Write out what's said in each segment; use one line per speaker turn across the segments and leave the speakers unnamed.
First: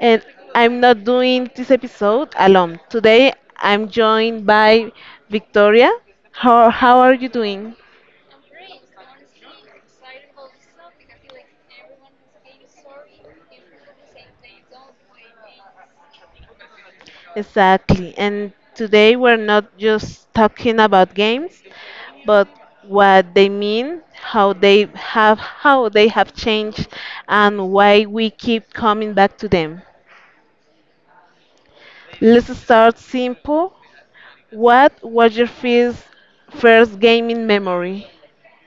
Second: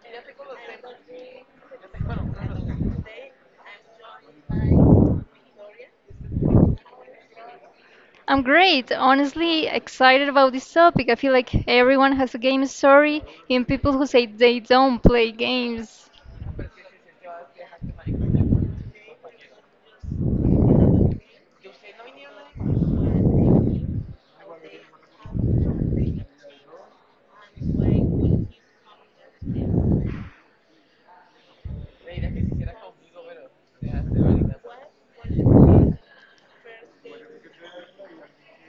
And I'm not doing this episode alone. Today I'm joined by Victoria. How are you doing?
I'm great. Honestly, excited about this topic. I feel like everyone has a game story, even people who say they don't play games.
Exactly. And today we're not just talking about games, but what they mean, how they have changed and why we keep coming back to them. Let's start simple. What was your first gaming memory?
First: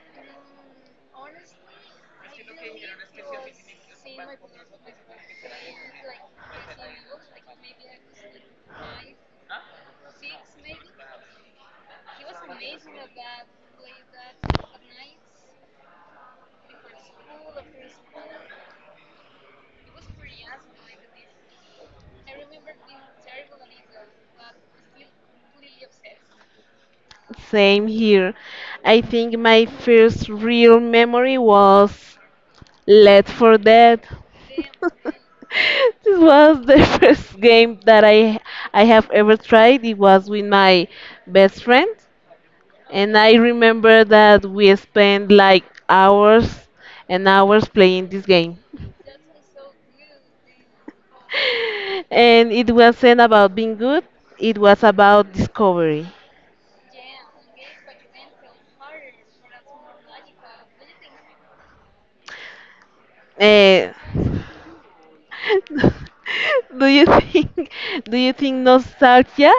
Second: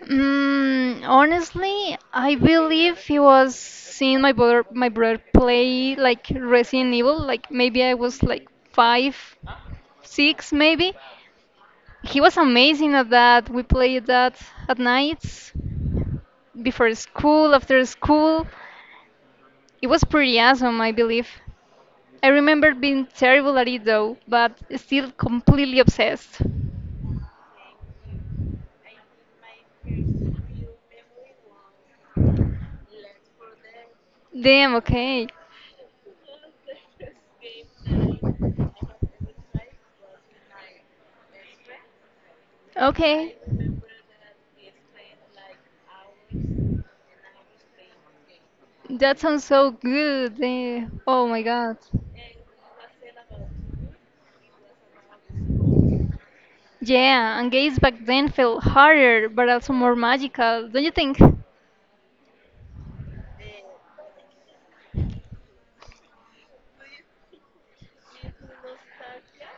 Honestly, I believe he was seeing my brother play like Resident Evil. Like maybe I was like five, six, maybe. He was amazing at that. We played that at nights, before school, after school. It was pretty awesome, I believe. I remember being terrible at it though, but still completely obsessed.
Same here. I think my first real memory was Left for Dead.
Damn, okay.
This was the first game that I have ever tried. It was with my best friend, and I
Okay,
remember that we spent like hours and hours playing this game.
that sounds so good. Oh my god.
And it wasn't about being good; it was about discovery.
Yeah, and games back then felt harder, but also more magical, don't you think?
Eh, Do you think do you think nostalgia?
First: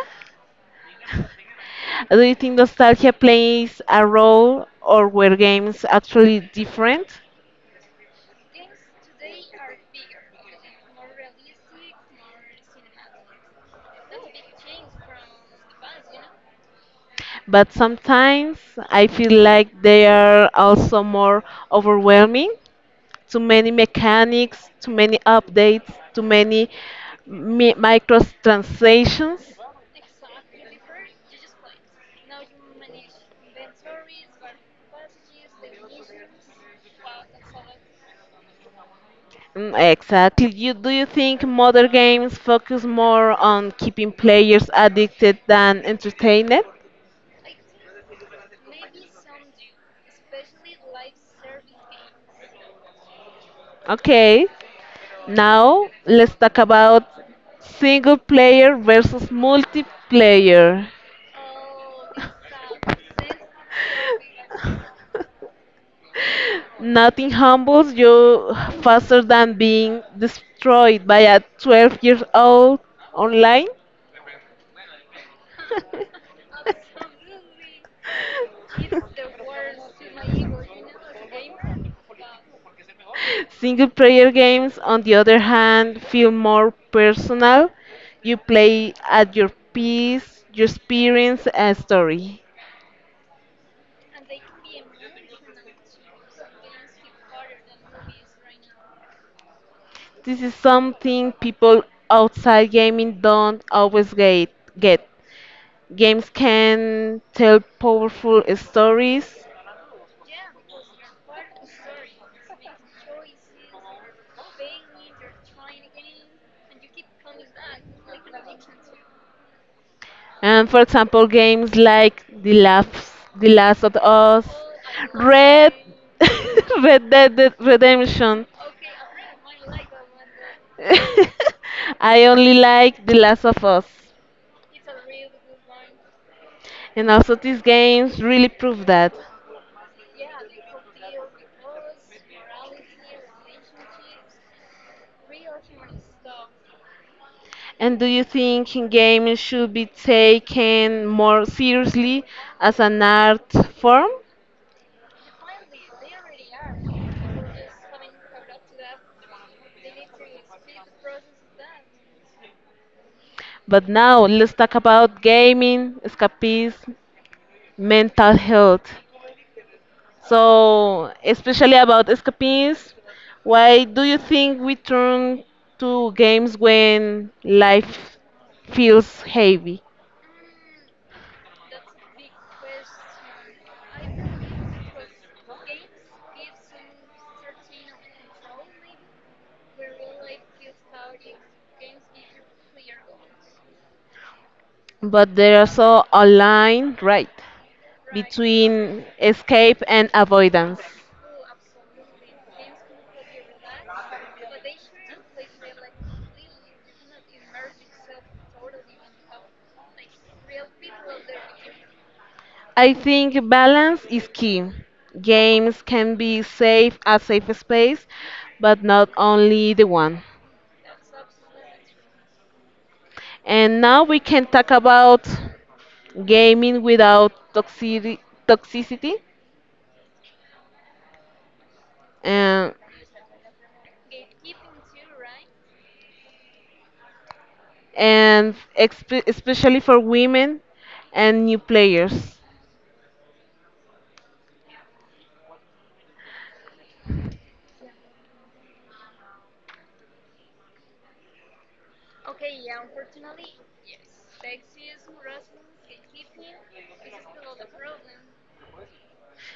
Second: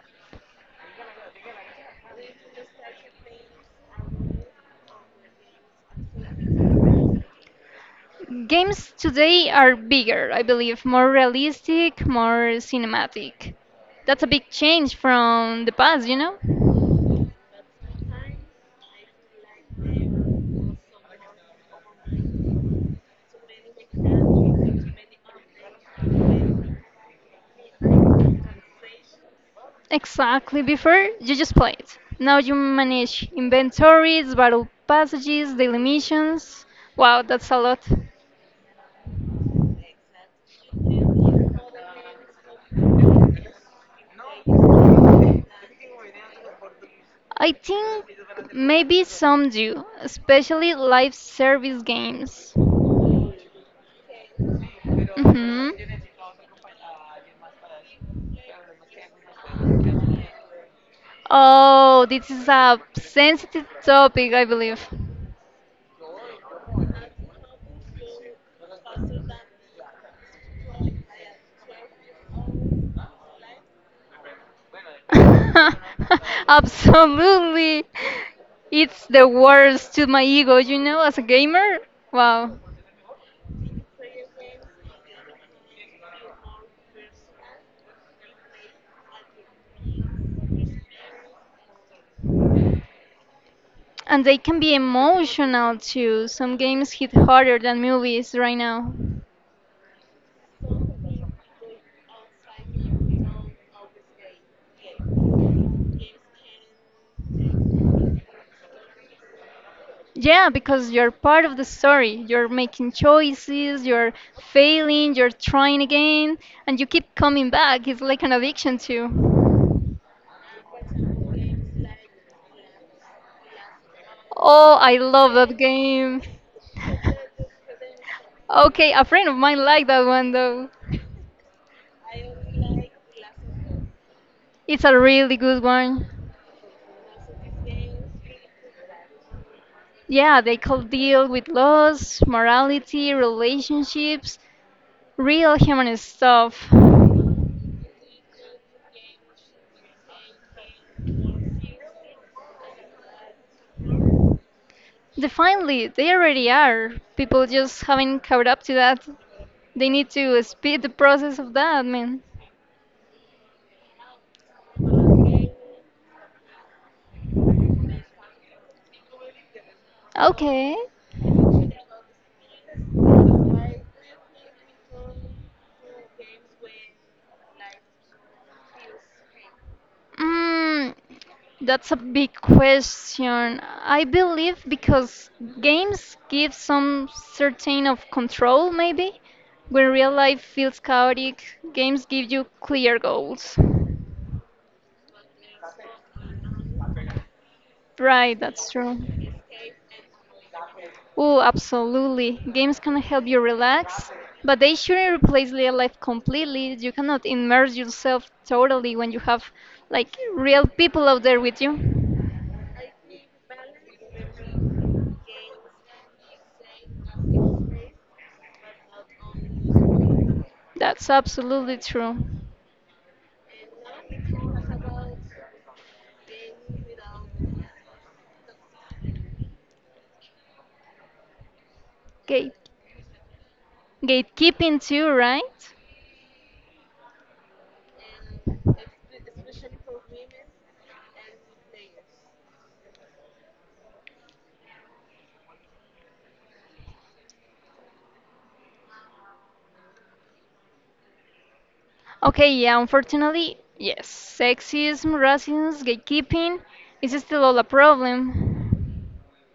Do you think nostalgia plays a role or were games actually different?
Games today are bigger, I believe, more realistic, more cinematic. That's a big change from the past, you know?
But sometimes I feel like they are also more overwhelming. Too many mechanics, too many updates, too many microtransactions.
Exactly. Before you just play it. Now you manage inventories, battle passages, daily missions. Wow, that's a lot.
Mm, exactly. Do you think modern games focus more on keeping players addicted than entertained?
I think maybe some do, especially live service games.
Okay,
Mhm.
now let's talk about single player versus multiplayer.
Oh, this is a sensitive topic, I believe.
Nothing humbles you faster than being destroyed by a 12-year-old online.
Absolutely. It's the worst to my ego, you know, as a gamer. Wow.
Single player games, on the other hand, feel more personal. You play at your pace, your experience, and story.
And they can be emotional too. Some games hit harder than movies right now.
This is something people outside gaming don't always get. Games can tell powerful stories.
Yeah, because you're part of the story. You're making choices, you're failing, you're trying again, and you keep coming back. It's like an addiction too.
And for example, games like The Last of Us,
Oh, I love that
Red,
game.
Red Dead Redemption.
Okay, a friend of mine liked that one though.
I only like The Last of Us.
It's a really good one.
And also these games really prove that.
Yeah, they could deal with loss, morality, relationships, real human stuff.
And do you think gaming should be taken more seriously as an art form?
Definitely, they already are. People just haven't caught up to that. They need to speed the process of that, man.
But now let's talk about gaming, escapism, mental health.
Okay.
So, especially about escapism, why do you think we turn to games when life feels heavy?
Mm, that's a big question. I believe because games give some certain of control, maybe. When real life feels chaotic, games give you clear goals.
But there is also a line, right,
Right, that's true.
between escape and avoidance.
Oh, absolutely. Games can help you relax, but they shouldn't replace real life completely. You cannot immerse yourself totally when you have like real people out there with you.
I think balance is key. Games can be safe a safe space, but not only the one.
That's absolutely true.
And now we can talk about gaming without toxicity
Gate
and,
gatekeeping too, right?
and especially for women and new players.
Okay, yeah, unfortunately, yes. Sexism, racism, gatekeeping is still all a problem.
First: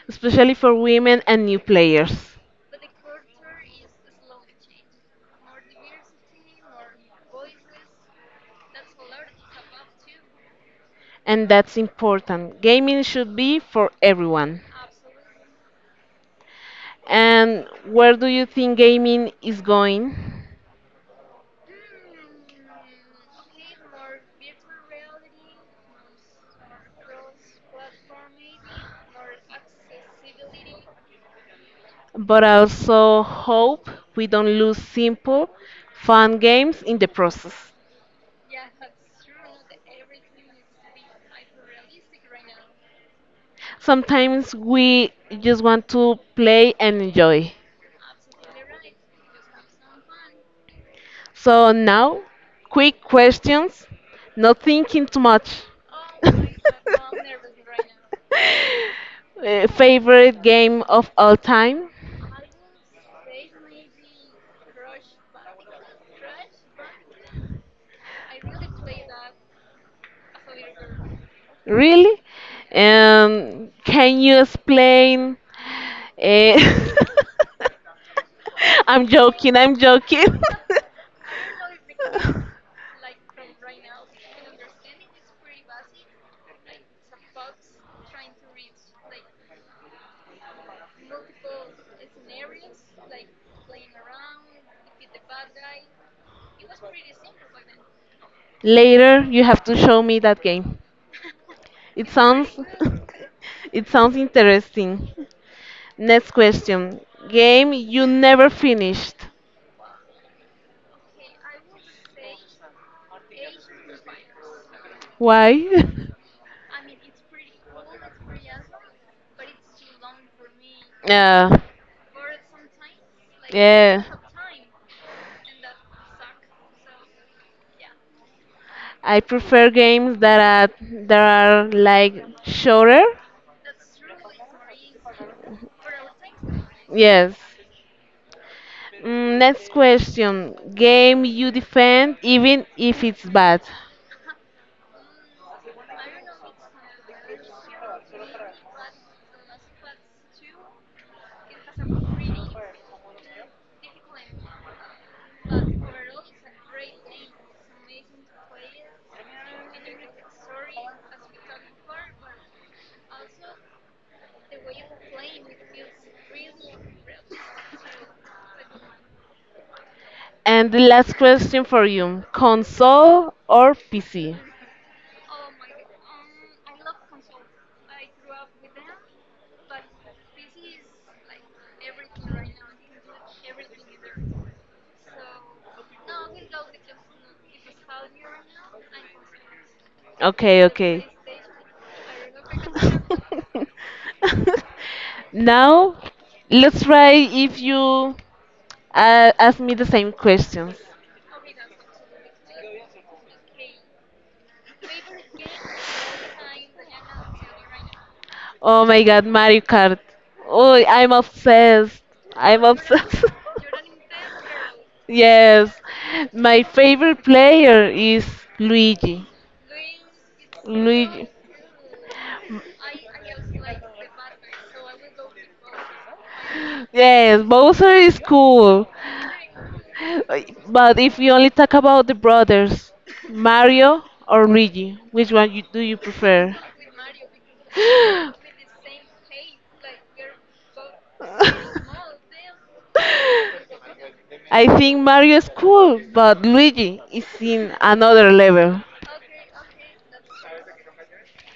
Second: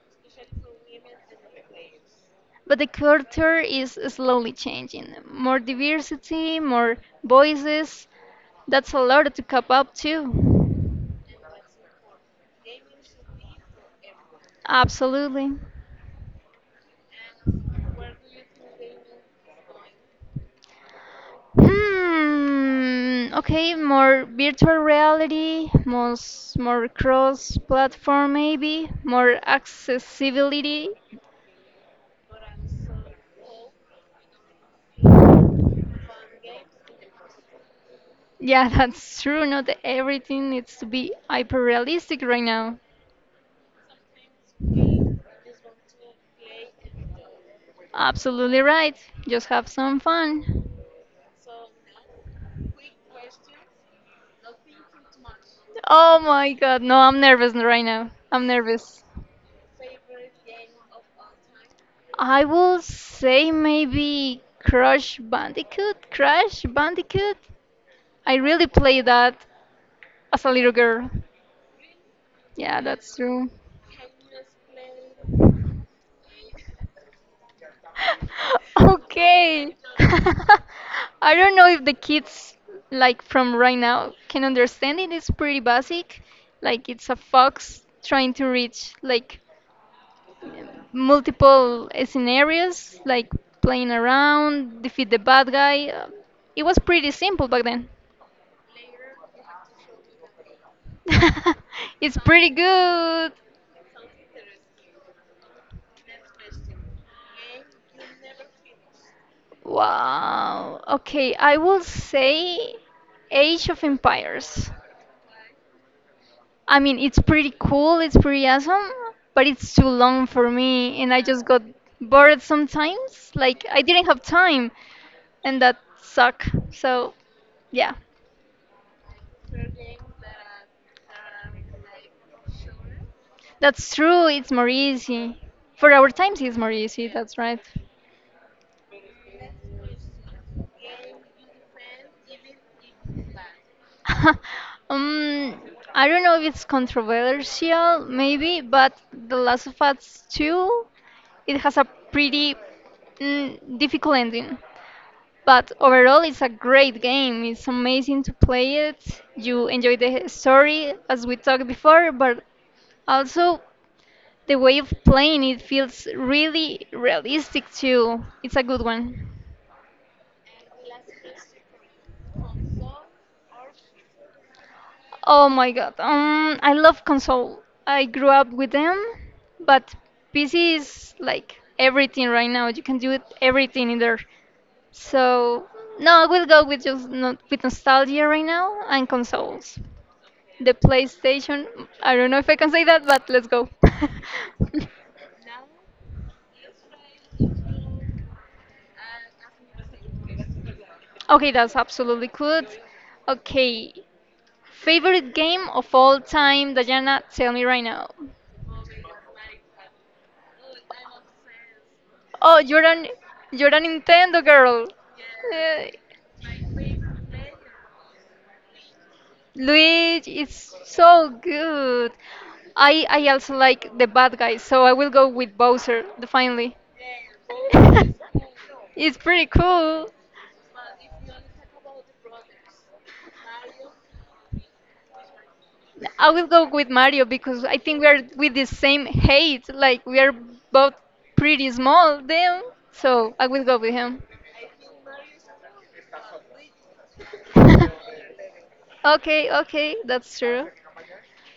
Especially for women and new players.
But the culture is slowly changing. More diversity, more voices. That's a lot to cup up to.
And that's important. Gaming should be for everyone.
Absolutely.
And where do you think gaming is going?
Hmm. Okay, more virtual reality, most more cross-platform maybe, more accessibility.
But I also hope we don't lose simple, fun games in the process.
Yeah, that's true. Not everything needs to be hyper-realistic right now.
Sometimes we just want to play and enjoy.
Absolutely right. Just have some fun.
So now, quick questions, not thinking too much.
Oh my God, no, I'm nervous right now. I'm nervous.
Favorite game of all time?
I will say maybe Crash Bandicoot. Crash Bandicoot. I really play that as a little girl.
Really?
Yeah, that's true.
Can you explain Eh, I'm joking,
Okay.
I'm joking.
I don't know if the kids like from right now can understand it. It's pretty basic. Like it's a fox trying to reach like multiple scenarios, like playing around, defeat the bad guy. It was pretty simple back then.
Later, you have to show me that game. It
It's pretty
sounds
good.
It sounds interesting. Next question. Game you never finished.
Wow. Okay, I will say Age of Empires.
Why?
I mean, it's pretty cool, it's pretty awesome, but it's too long for me, and I just
Yeah.
got bored sometimes. Like, I
Yeah.
didn't have time, and that suck. So, yeah,
I prefer games that are like shorter.
that's true, it's more easy. For our times, it's more easy, that's
Yes.
right.
Next question. Game you defend even if it's bad.
um, I don't know if it's controversial, maybe, but The Last of Us 2, it has a pretty difficult ending. But overall, it's a great game. It's amazing to play it. You enjoy the story, as we talked before, but also the way of playing it feels really realistic too. It's a good one.
And the last question for you. Console or PC?
Oh my god. I love console. I grew up with them, but PC is like everything right now. You can do it everything in there. So no, I will go with just not with nostalgia right now and consoles.
Okay,
The
okay.
PlayStation, I don't know if I can say that, but let's go.
Now, let's try if you ask me the same questions.
Okay, that's absolutely good. Okay, favorite game of all time, Diana, tell me right now.
Oh my god, Mario Kart. Oh, I'm obsessed.
Oh,
I'm obsessed.
you're a Nintendo girl.
Yes,
Uh,
my favorite player is Luigi.
Luigi is
Luigi.
so good. I also like the bad guys, so I will go with Bowser, the finally.
Yes, Bowser is cool.
It's pretty cool.
But if you only talk about the brothers, Mario or Luigi, which one do you
I will
prefer?
go with Mario because I think we are with the same height. Like we are both pretty small then. So I will go with him.
I think Mario is cool, but Luigi is in another level.
okay, okay, that's true.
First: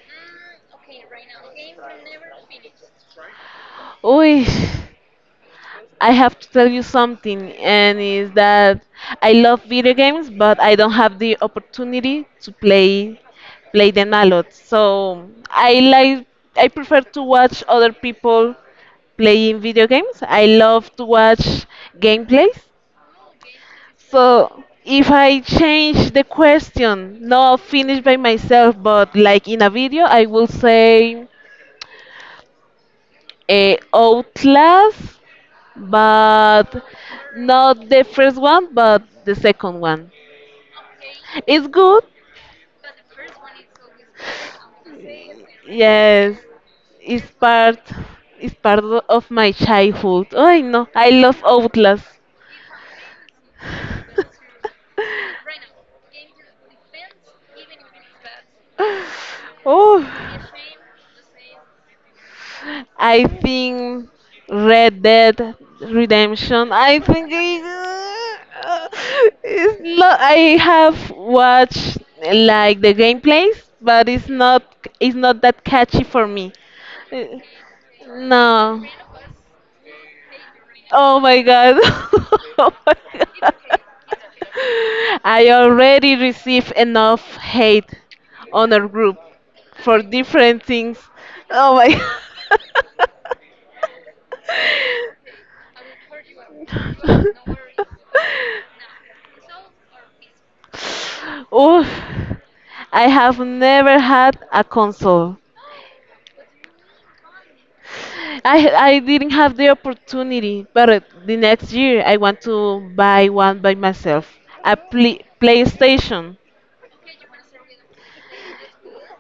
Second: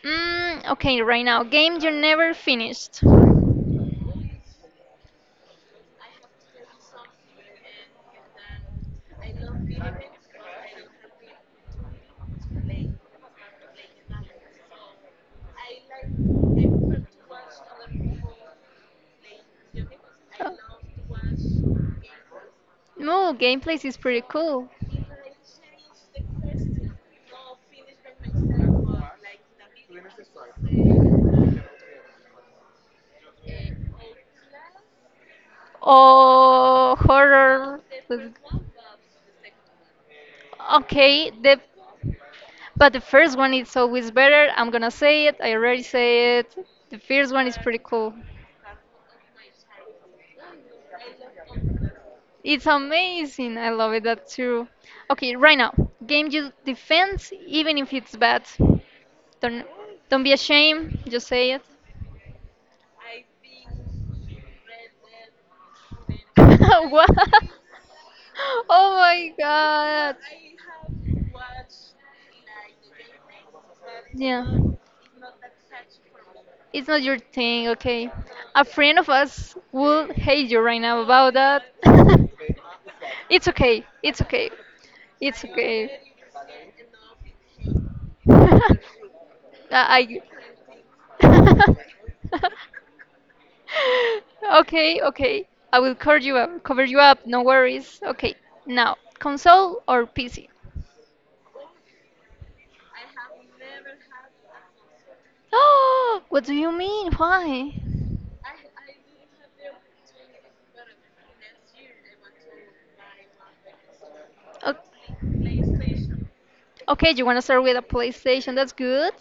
Okay, right now, game you never finished.
Uy. I have to
Oh.
tell you something, and is that I love video games, but I don't have the opportunity to play them a lot. So I prefer to watch other people playing video games. I love to watch gameplays.
No, gameplays is pretty
So
cool.
if I change the question, not finished by myself, but like in a video, I will say Outlast but
Oh, horror.
not the
with-
first one, but the second one.
Okay, the
It's good.
but the first one is always better. I'm gonna say it. I already
Yes,
say it. The
it's
first one is
part.
pretty cool.
It's part of my childhood. I know. I love Outlast.
It's amazing. I love it. That's true. Okay, right now, game you defense, even if it's bad. Don't
Oh.
don't be ashamed. Just say it.
I think Red Dead Redemption. I
what?
think
Oh my
it's
god.
not. I have watched like the gameplays, but it's
Yeah.
not. It's not that catchy for me.
It's not your
Uh,
thing, okay? A
No.
friend of us will hate you right now
Oh
about
my
that.
god. Oh my
it's
god.
okay. It's okay. It's
I
okay.
already received enough hate on our group
I.
for
I-
different things. Oh my
okay, okay. I will cover you up. Cover you up. No worries. Okay. Now, console or PC?
Oof. I have never had a console.
what do you mean? Why?
I I didn't have the opportunity, but the next year I want to buy one by myself,
O-
a PlayStation.
Okay, you want to start with a PlayStation? That's good.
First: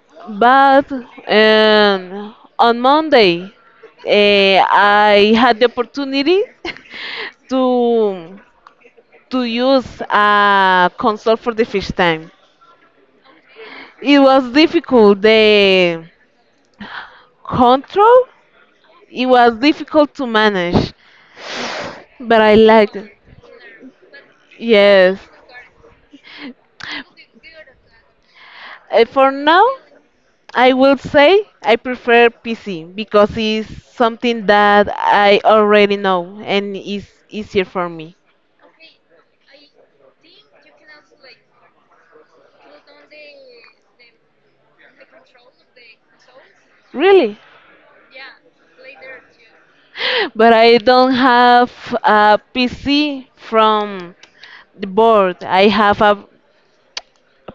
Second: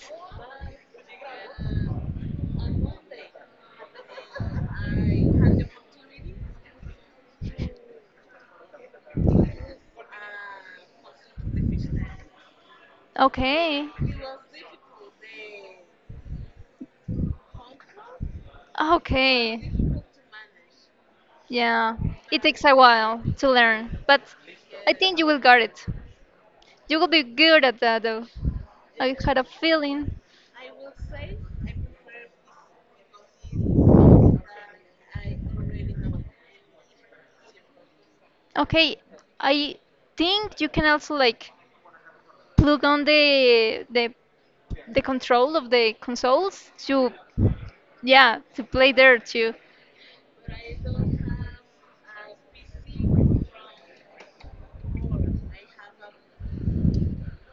But on Monday, I had the opportunity to to use a console for the first time.
Okay.
It was difficult. The control,
Ah,
it was
okay.
difficult to manage,
Yeah,
but
it
I
takes a
liked it.
while to learn, but I
Yes.
think you will get it. You will be good at that, though.
Uh,
I
for
had a
now,
feeling.
I will say I prefer PC because it's something that I already know and is easier for me.
Okay, I think you can also like plug on the control of the consoles to
Really?
yeah to play there too.
But I don't have a PC from the board. I have a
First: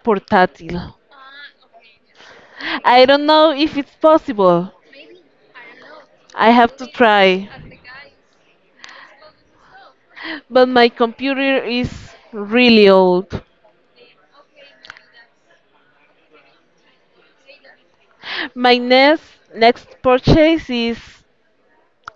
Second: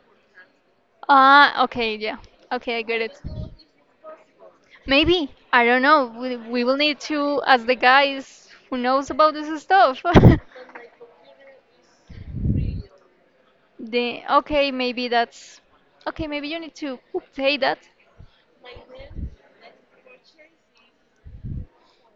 portátil.
Ah, okay, yeah, okay, I get
I
it.
don't know if it's possible.
Maybe, I don't know. We,
I
we
have
will
to
need to
try.
ask the guys who knows about this stuff.
But my computer is really old.
the Okay, maybe that's okay. Maybe you need to say that.
My next purchase is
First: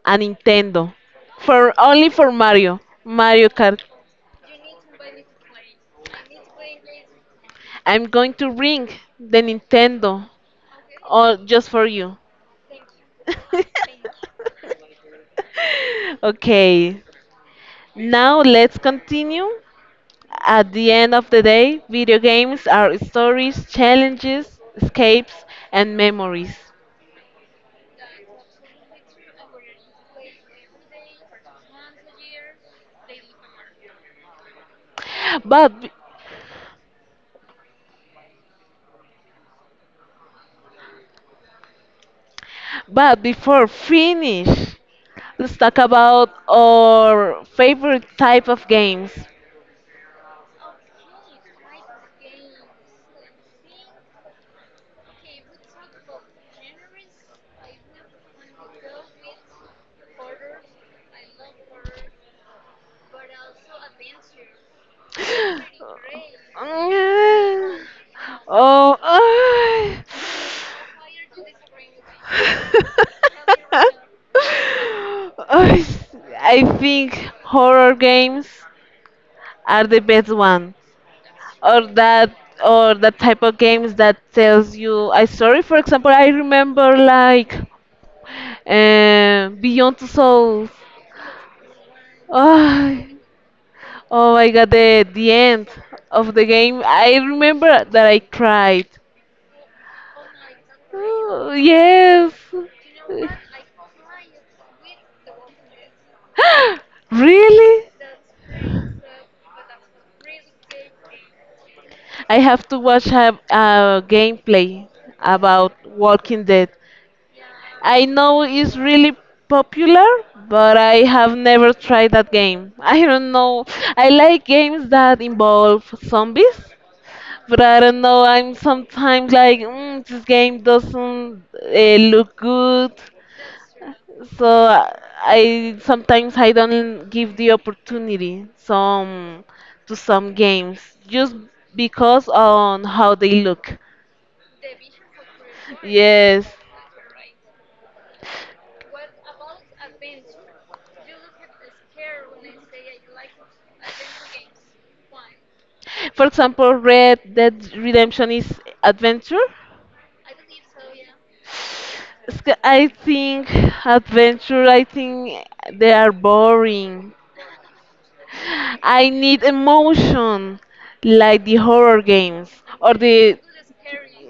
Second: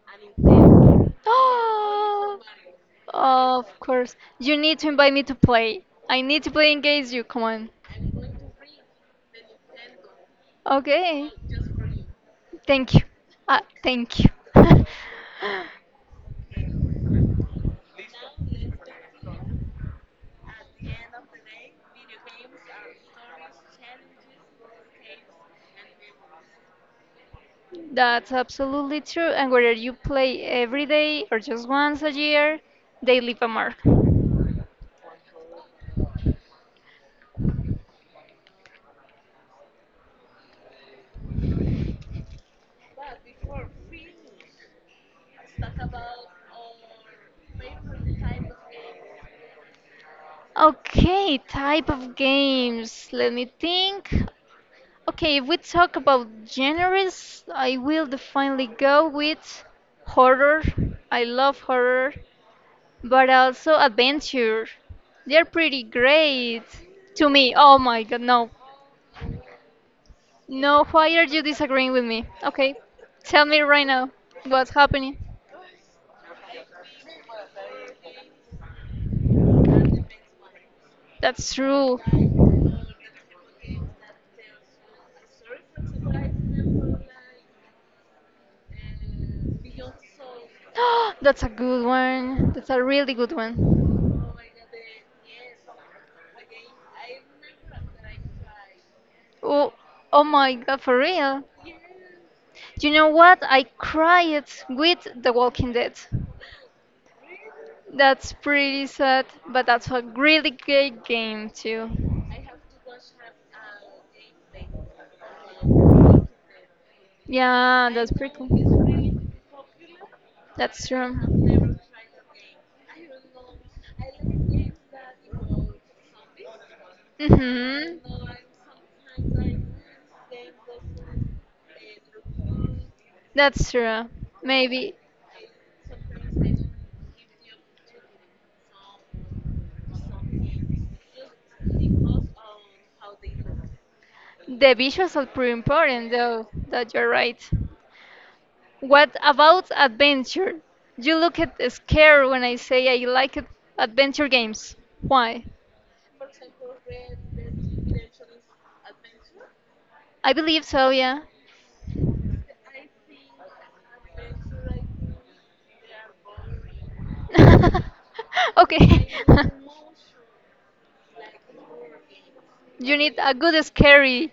a Nintendo. For Mario, Mario
Oh, of
Kart.
course. You need to invite me to play. I need to play against you. Come on.
I'm going to bring the Nintendo
Okay.
all just for you.
Thank you. Thank you.
Okay. Now let's continue. At the end of the day, video games are stories, challenges, escapes, and memories.
That's absolutely true. And whether you play every day or just once a year, they leave a mark.
But but before finish, let's talk about our favorite type of games.
Okay, type of games. Let me think. Okay, if we talk about genres, I will definitely go with horror. I love horror, but also adventure. They're pretty great to me. Oh my god, no.
Oh,
No, why are you disagreeing with me? Okay, tell me right now what's happening.
I I think horror games are the best one,
That's
or
true.
that or that type of games that tells you a story. For example, I remember like Beyond Two Souls.
That's a good one. That's a
Oh,
really good one.
oh my God, the end of the game. I remember that I cried.
Oh, oh my god, for real.
Oh, yes.
You know what? I cried with The Walking Dead.
Really?
That's pretty sad, but that's a really great game too.
I have to watch a gameplay about Walking Dead.
Yeah,
I
that's pretty
know it's
cool.
really popular, but
That's
I have never
true.
tried that game. I don't know. I like games that involve zombies, but I
Mm-hmm.
don't know. I'm sometimes like, this game doesn't look good.
That's true.
So
Maybe
I sometimes I don't give the opportunity some to some games just because on how they look.
the visuals are pretty important,
Yes.
though. That you're right. What about adventure? You look at scared when I say I like it- Adventure games. Why?
For example, Red Dead Redemption is adventure.
I believe so, yeah.
I think adventure, I think they are boring.
okay.
I need emotion like the horror games. Or
you need a
the
good scary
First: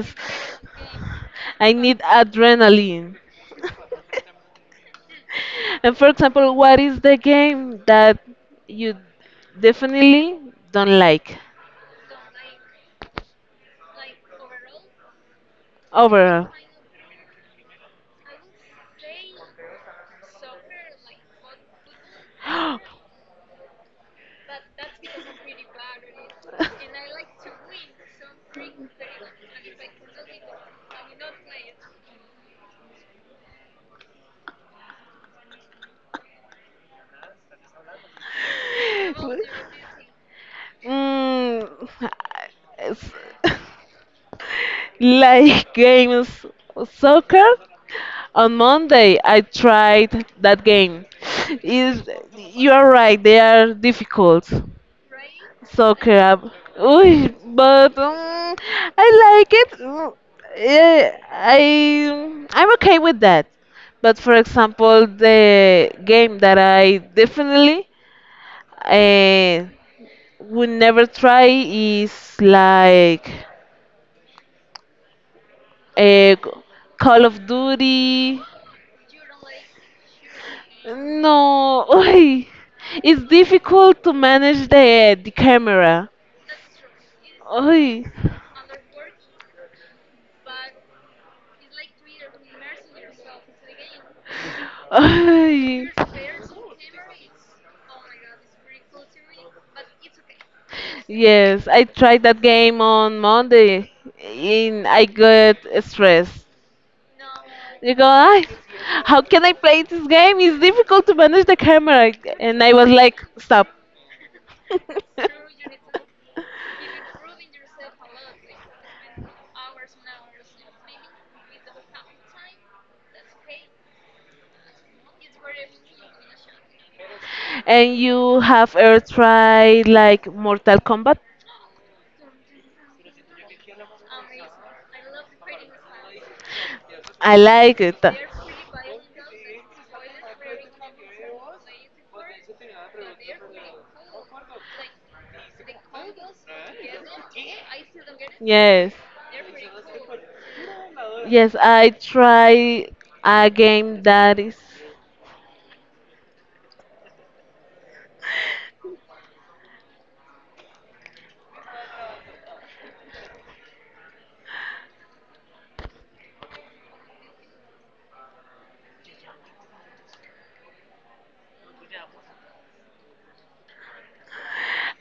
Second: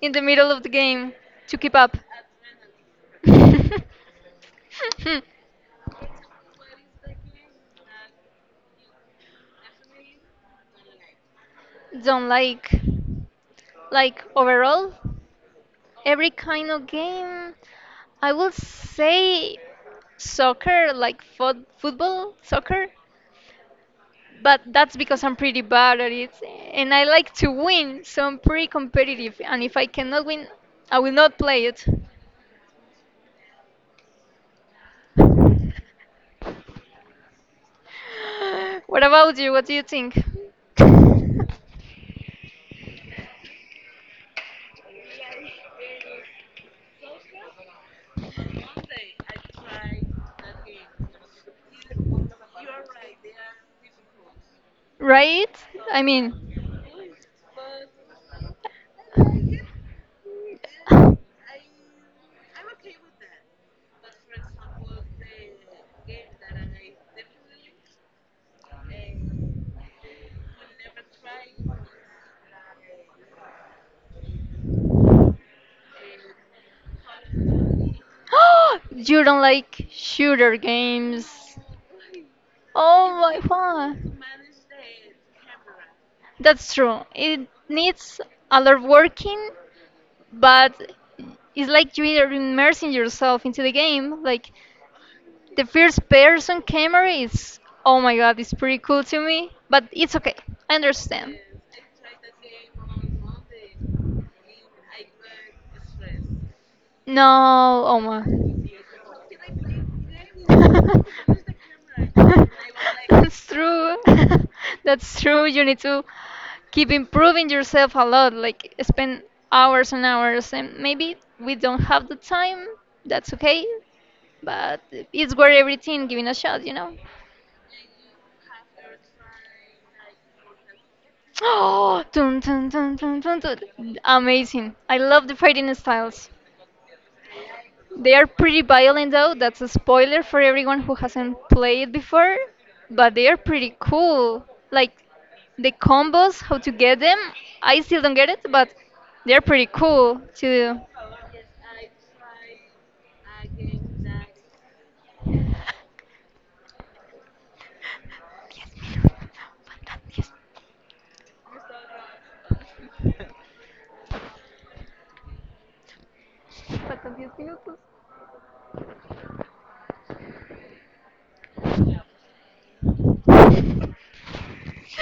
in the middle of the game to
I
keep up.
need adrenaline. And for example, what is the game that you definitely don't like
Don't like. Like overall, every
overall?
kind of game. I will say soccer, like football, soccer. But that's because I'm pretty bad at it and I like to win, so I'm pretty competitive. And if I cannot win, I will not play it. What about you? What do you think?
Mm, it's- like games, soccer? On Monday, I tried that game. Is you are right, they are difficult.
Right? I
Soccer, app.
mean,
Uy, but I like it. I'm okay with that. But for example, the game that I definitely uh, would never try is like uh, Call of Duty.
you don't like shooter games.
No, oy,
Oh
it's
my
difficult to
god.
manage the camera.
That's true. It
Oy,
needs a lot of working, but it's like you're immersing yourself into the game. Like the
oy.
first person camera is, oh my god, it's pretty cool to me, but it's okay. I understand.
Yes, I tried that game on Monday, and I got stressed.
No,
You
oh
go,
my.
"Ay, how can I play this game? It's difficult to manage the camera." And I was like,
That's
stop.
true. That's true. You need to keep improving yourself a lot, like spend hours and hours, and maybe we don't have the time. That's okay. But it's worth everything giving a shot, you know?
And you have ever tried like Mortal Kombat?
Oh, dun, dun, dun, dun, dun, dun. Amazing. I love the fighting styles.
I like it.
They are pretty violent though. That's a spoiler for everyone who hasn't played before, but they are pretty cool. Like the combos, how to get them, I still don't get it, but
Yes,
they're pretty cool to
yes, I try a game that is.
do.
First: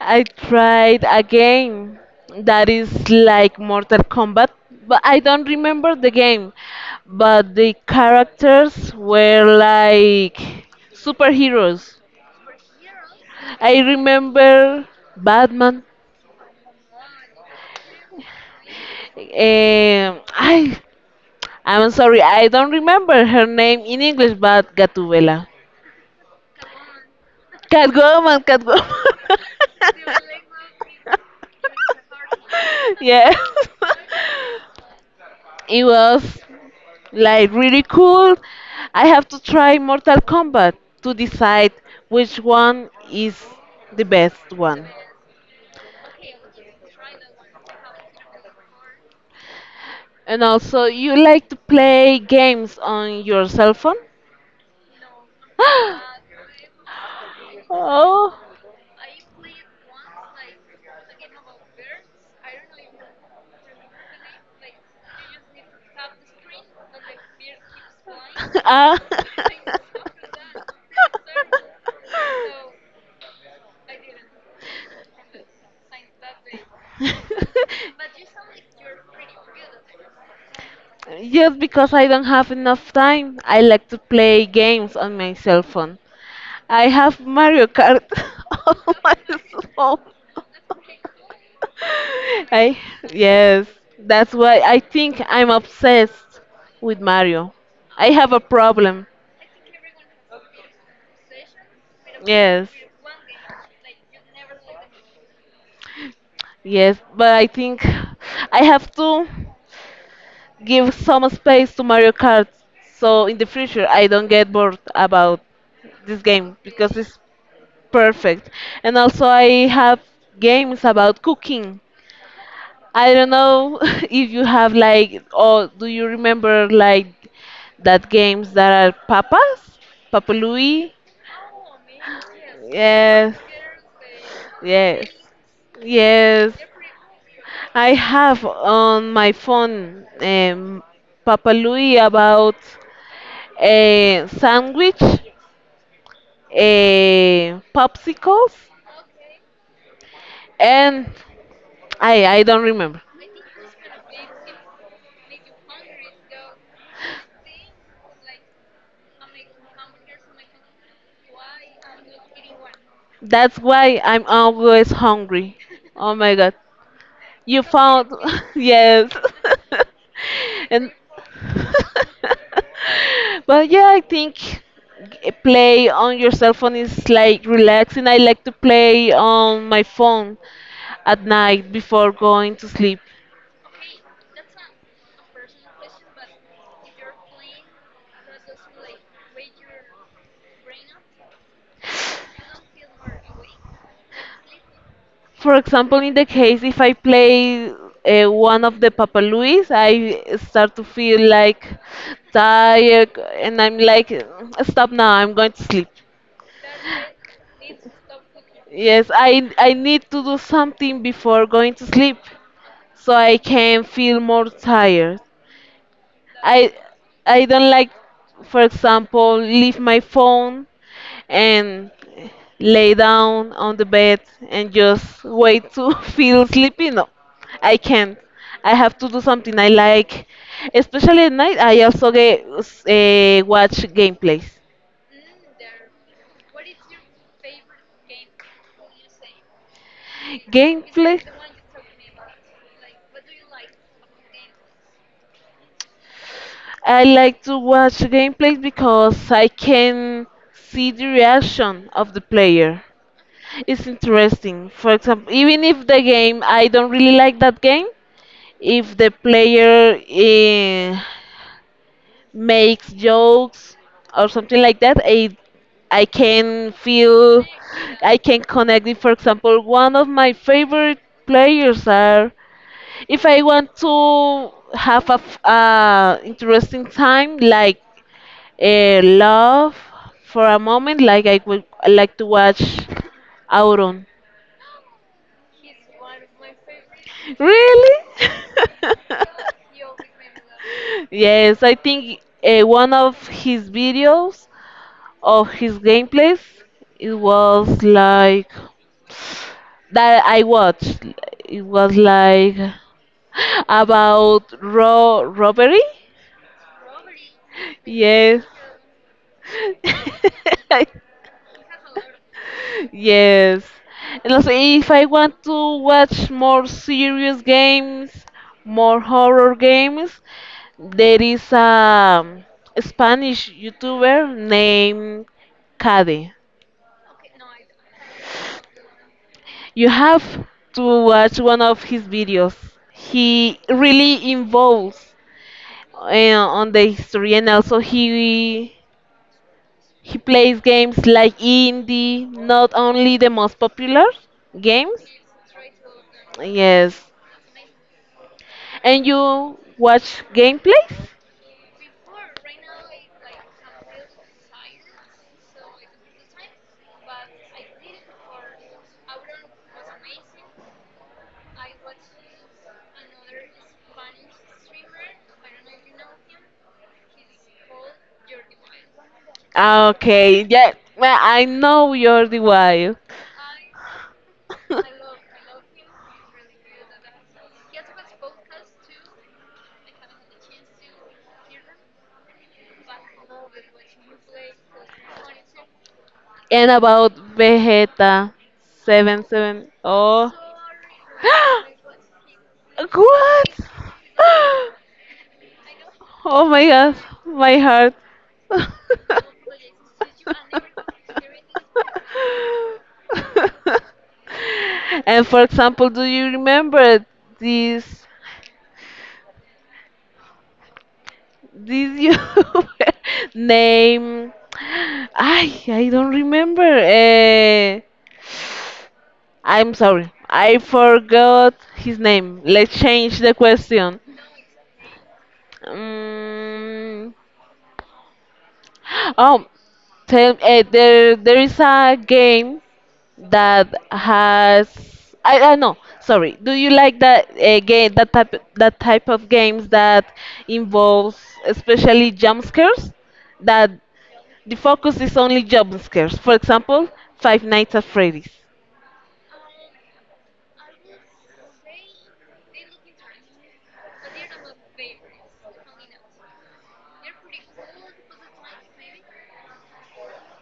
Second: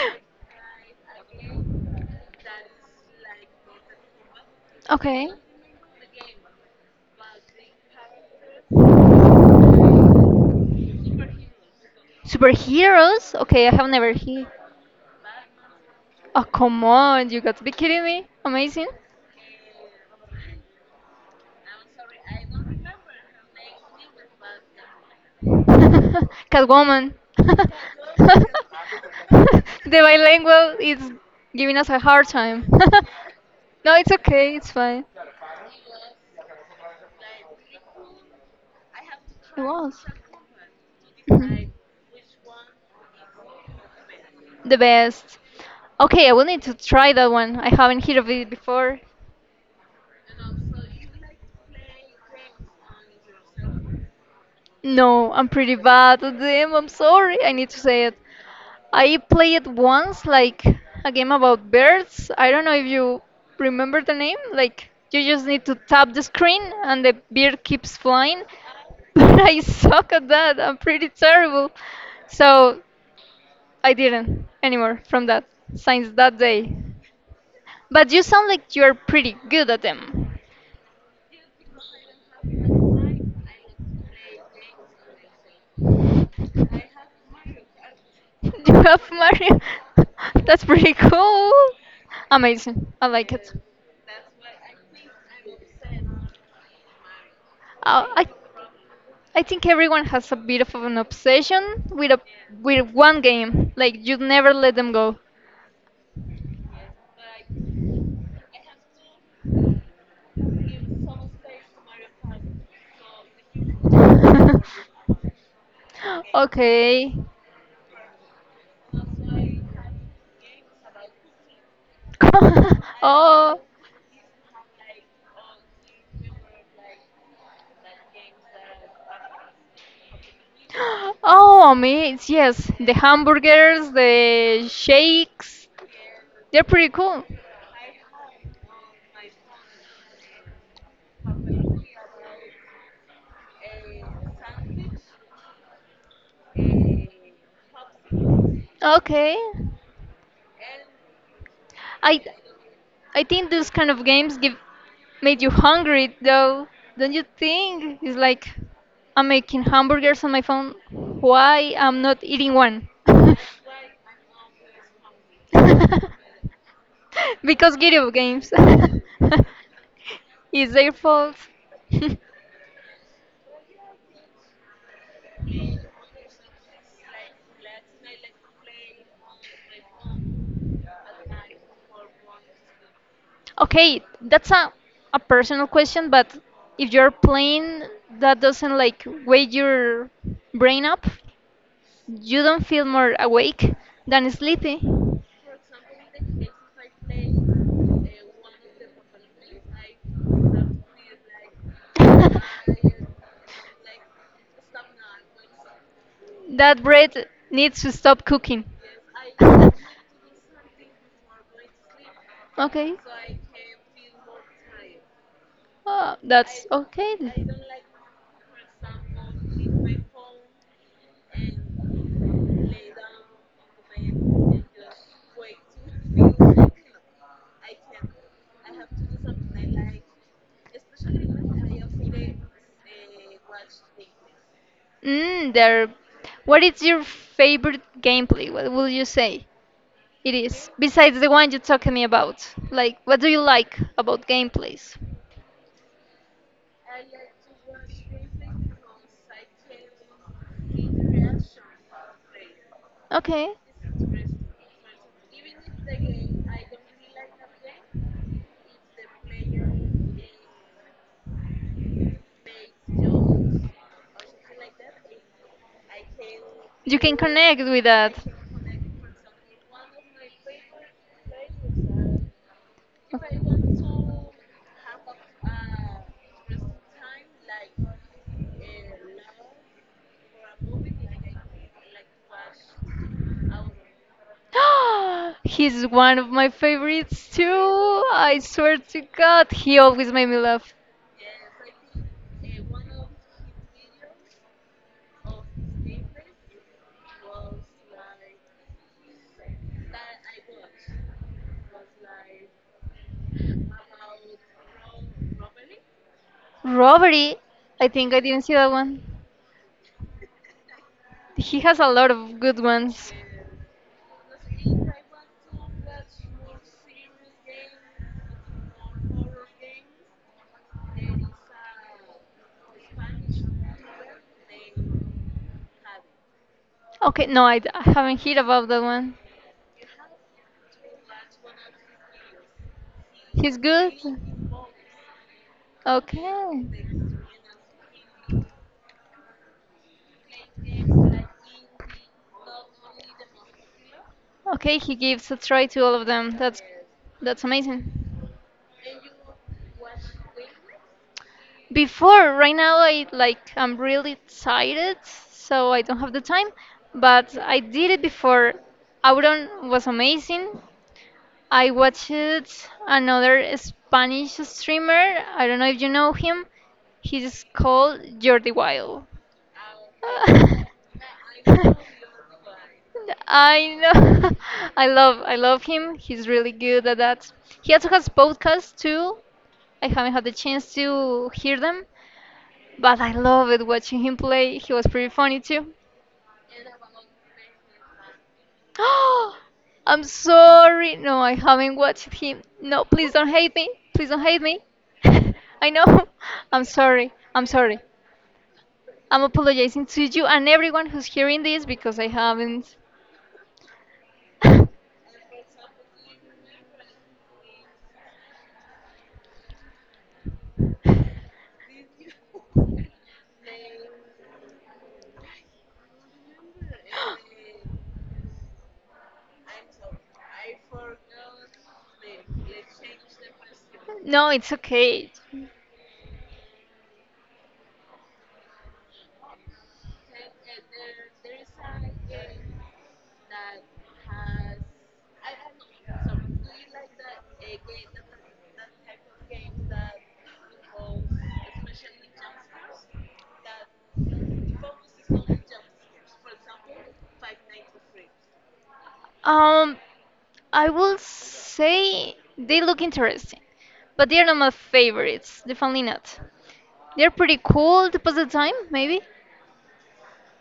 I tried a game that is like Mortal Kombat, but I
Okay.
don't remember the game. But the characters were like superheroes.
Superheroes? Okay, I
I
have never he.
remember Batman.
Oh, come on, you got to be kidding me. Amazing.
I I'm sorry, I don't remember her name in English, but Gatubela.
Catwoman. the
Catwoman, Catwoman.
bilingual is giving us a hard time.
Yes.
no, it's okay. It's fine.
It was like really cool. I have to
It
try
was.
Mortal Kombat to
Mhm.
decide which one is the best
The
one.
best. Okay, I will need to try that one. I haven't heard of it before.
And also, you like to play games on your cell phone?
No, I'm pretty bad at them. I'm sorry. I need to say it.
Oh,
I played once, like a game about birds. I don't know if you remember the name. Like you just need to tap the screen and the bird keeps flying.
ah.
But I suck at that. I'm pretty terrible. So I didn't anymore from that since that day. But you sound like you're pretty good at them.
Just because I don't have enough time, I like to play games on my cell phone. I have Mario Kart
You
on
have
my
Mario.
phone.
That's pretty cool.
I
Amazing. I like it.
yes, that's why I think I'm obsessed with Mario.
Uh,
I
I
have a problem.
I think everyone has a bit of an obsession with a
Yes.
with one game. Like you never let them go.
Yes, but I think I have to. Give some space to Mario Kart so in the future I don't get bored about this game because
okay.
it's perfect. And also I have games about cooking. I don't
oh.
know if you have like or do you remember like that games that are papas? Papa Louie?
Oh, amazing. Yes, the
Yes.
hamburgers, the
Yes,
shakes,
yes.
they're pretty cool.
I have on my phone Papa Louis about a sandwich, a popsicles,
Okay.
and
I
I don't remember.
I think those kind of games give made you hungry though. Don't you think? It's like I'm making hamburgers on my phone. Why I'm not eating one?
That's why I'm always hungry. Oh my god. You
Because
found
video games.
yes.
It's
and
their fault.
But yeah, I think play on your cell phone is like relaxing. I like to play on my phone at night before going to sleep.
Okay, that's a personal question, but if you're playing that doesn't like wake your brain up, you don't feel more awake than sleepy.
For example, in the case if I play one of the Papa Louis, I start to feel like tired, and I'm like, stop now, I'm going to sleep.
That bread needs to stop cooking.
Yes, I need to do something before going to sleep
Okay.
so I can feel more tired. I
That's okay.
I don't like, for example, leave my phone and lay down on the bed and just wait to feel sleepy. No, I can't. I have to do something I like, especially at night. I also get watch gameplays.
Mm, there. What is your favorite gameplay? What will you say it is?
Gameplay.
Besides the one you talked to me about. Like, what do you like about gameplays?
I like to watch gameplays because I can see the reaction of the player.
Okay.
It's interesting. For example, even if the game I don't really like that game, if the player makes jokes or something like that, I can
You can
feel
connect with that.
I can connect it. For example, one of my favorite players are if I want to have a interesting time like love for a moment, like I like to watch Auron.
He's one of my favorites too.
Really?
I swear to God, he always made me laugh.
Yes, I think one of his videos of his gameplays it was like that I watched. It was like about ro robbery.
Robbery? I think I
Yes.
didn't see that one. He has a lot of good ones.
Yes. And also, if I want to watch more serious games, more horror games, there is a Spanish YouTuber named Cade.
Okay, no, I haven't heard about that one.
You have to watch one of his videos.
He's
He
good?
really involves
Okay.
on the history, and also he plays games like indie, not only the most popular
Okay, he
games.
gives a try to all of them.
Yes,
That's amazing.
and you watch gameplays?
Before, right now I'm really excited, so I don't have the time, but I did it before. Auron was amazing. I watched another Spanish streamer. I don't know if you know him. He's called Jordi Wild.
Okay, yeah. Well, I know you're the wild.
I know. I love him. He's really good at that. He also has podcasts too. I haven't had the chance to hear them, but I love it watching him play. He was pretty funny too.
And about Vegeta 770.
I'm sorry. No, I haven't watched him. No, please don't hate
What?
me. Please don't hate me. I know.
Oh
I'm
my god,
sorry. I'm
my
sorry.
heart.
I'm apologizing to you and everyone who's hearing this because I haven't.
And for example, do you remember this this YouTuber name? I don't remember. I'm sorry, I forgot his name. Let's change the question.
no, it's okay.
Mm, oh, tell There is a game that has I don't know. Sorry. Do you like that game? That type of games that involves especially jump scares? That the focus is only jump scares. For example, Five Nights at Freddy's.
Um, I will say they look interesting, but they're not my favorites. Definitely not. They're pretty cool to pass the time, maybe.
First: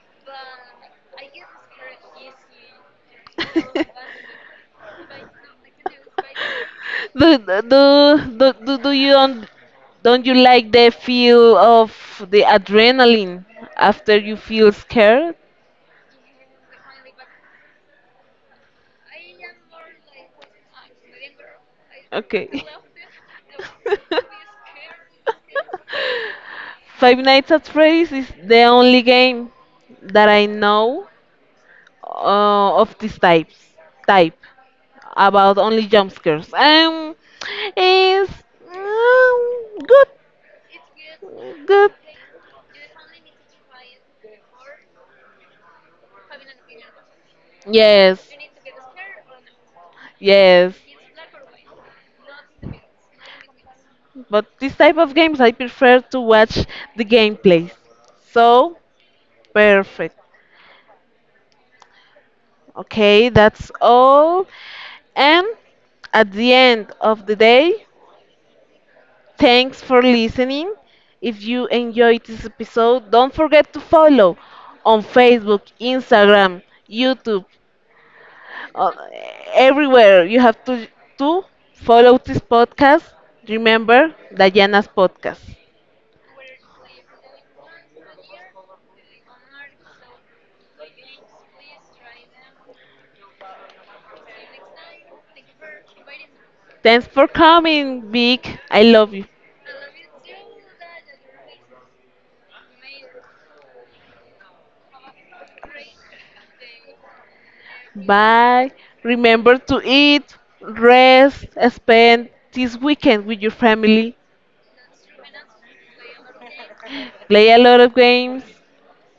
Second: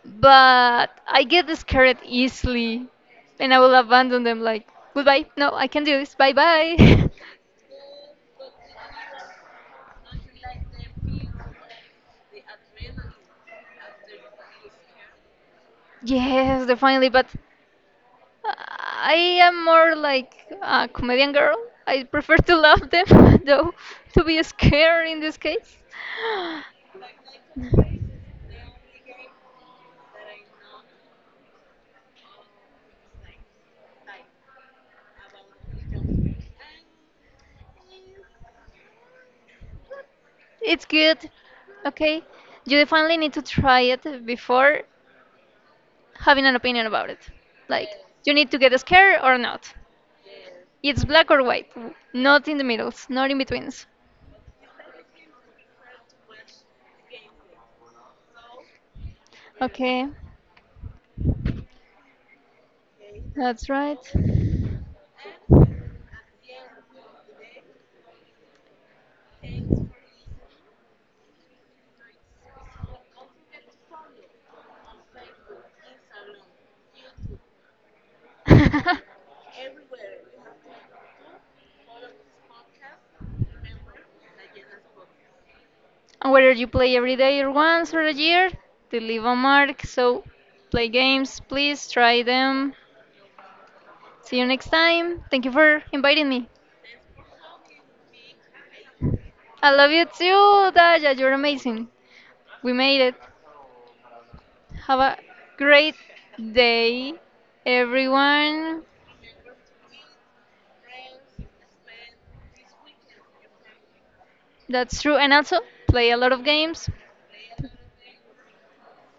But I get scared easily and I will abandon them like goodbye no I can do this bye bye.
Do, do, do, do, do you don't you like the feel of the adrenaline after you feel scared?
yes definitely but I am more like a comedian girl. I prefer
Okay.
to love them though to be scared in this case.
Five Nights at Freddy's is the only game that I know of this type. About only jump scares. Is um, good,
it's good.
good.
Okay, you definitely need to try it before having an opinion about it, like
Yes,
you need to get scared or not.
yes.
It's black or white, not in the middles, not in betweens.
But this type of games, I prefer to watch the gameplays. So
Okay,
perfect. Okay,
that's
that's
right.
all. And at the end of the day, thanks for listening. If you enjoyed this episode, don't forget to follow on Facebook, Instagram, YouTube, uh, everywhere. You have to follow this podcast. Remember Diana's podcast.
Whether you play every day or once or a year, to leave a mark. So play games, please try them. See you next time. Thank you for inviting me.
Thanks for coming, Vic. I love you.
I love you too, Daya. You're amazing. We made it. Have a great day,
Bye.
everyone.
Remember to eat, rest, spend this weekend with your family.
That's true. And also, play a lot of games.
Play a lot of games.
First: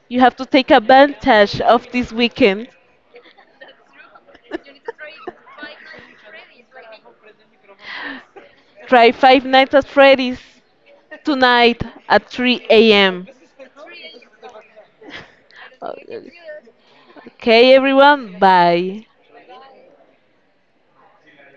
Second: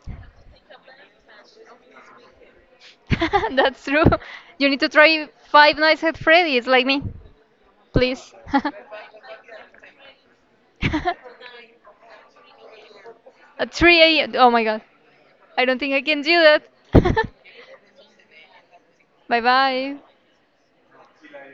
You have to take advantage of this weekend.
That's true. You need to try Five Nights at Freddy's, like me. Please.
Try Five Nights at Freddy's
at
tonight at 3 a.m.
3 a.m. Oh my god. I don't think I can do that.
Okay, everyone, bye.
bye bye.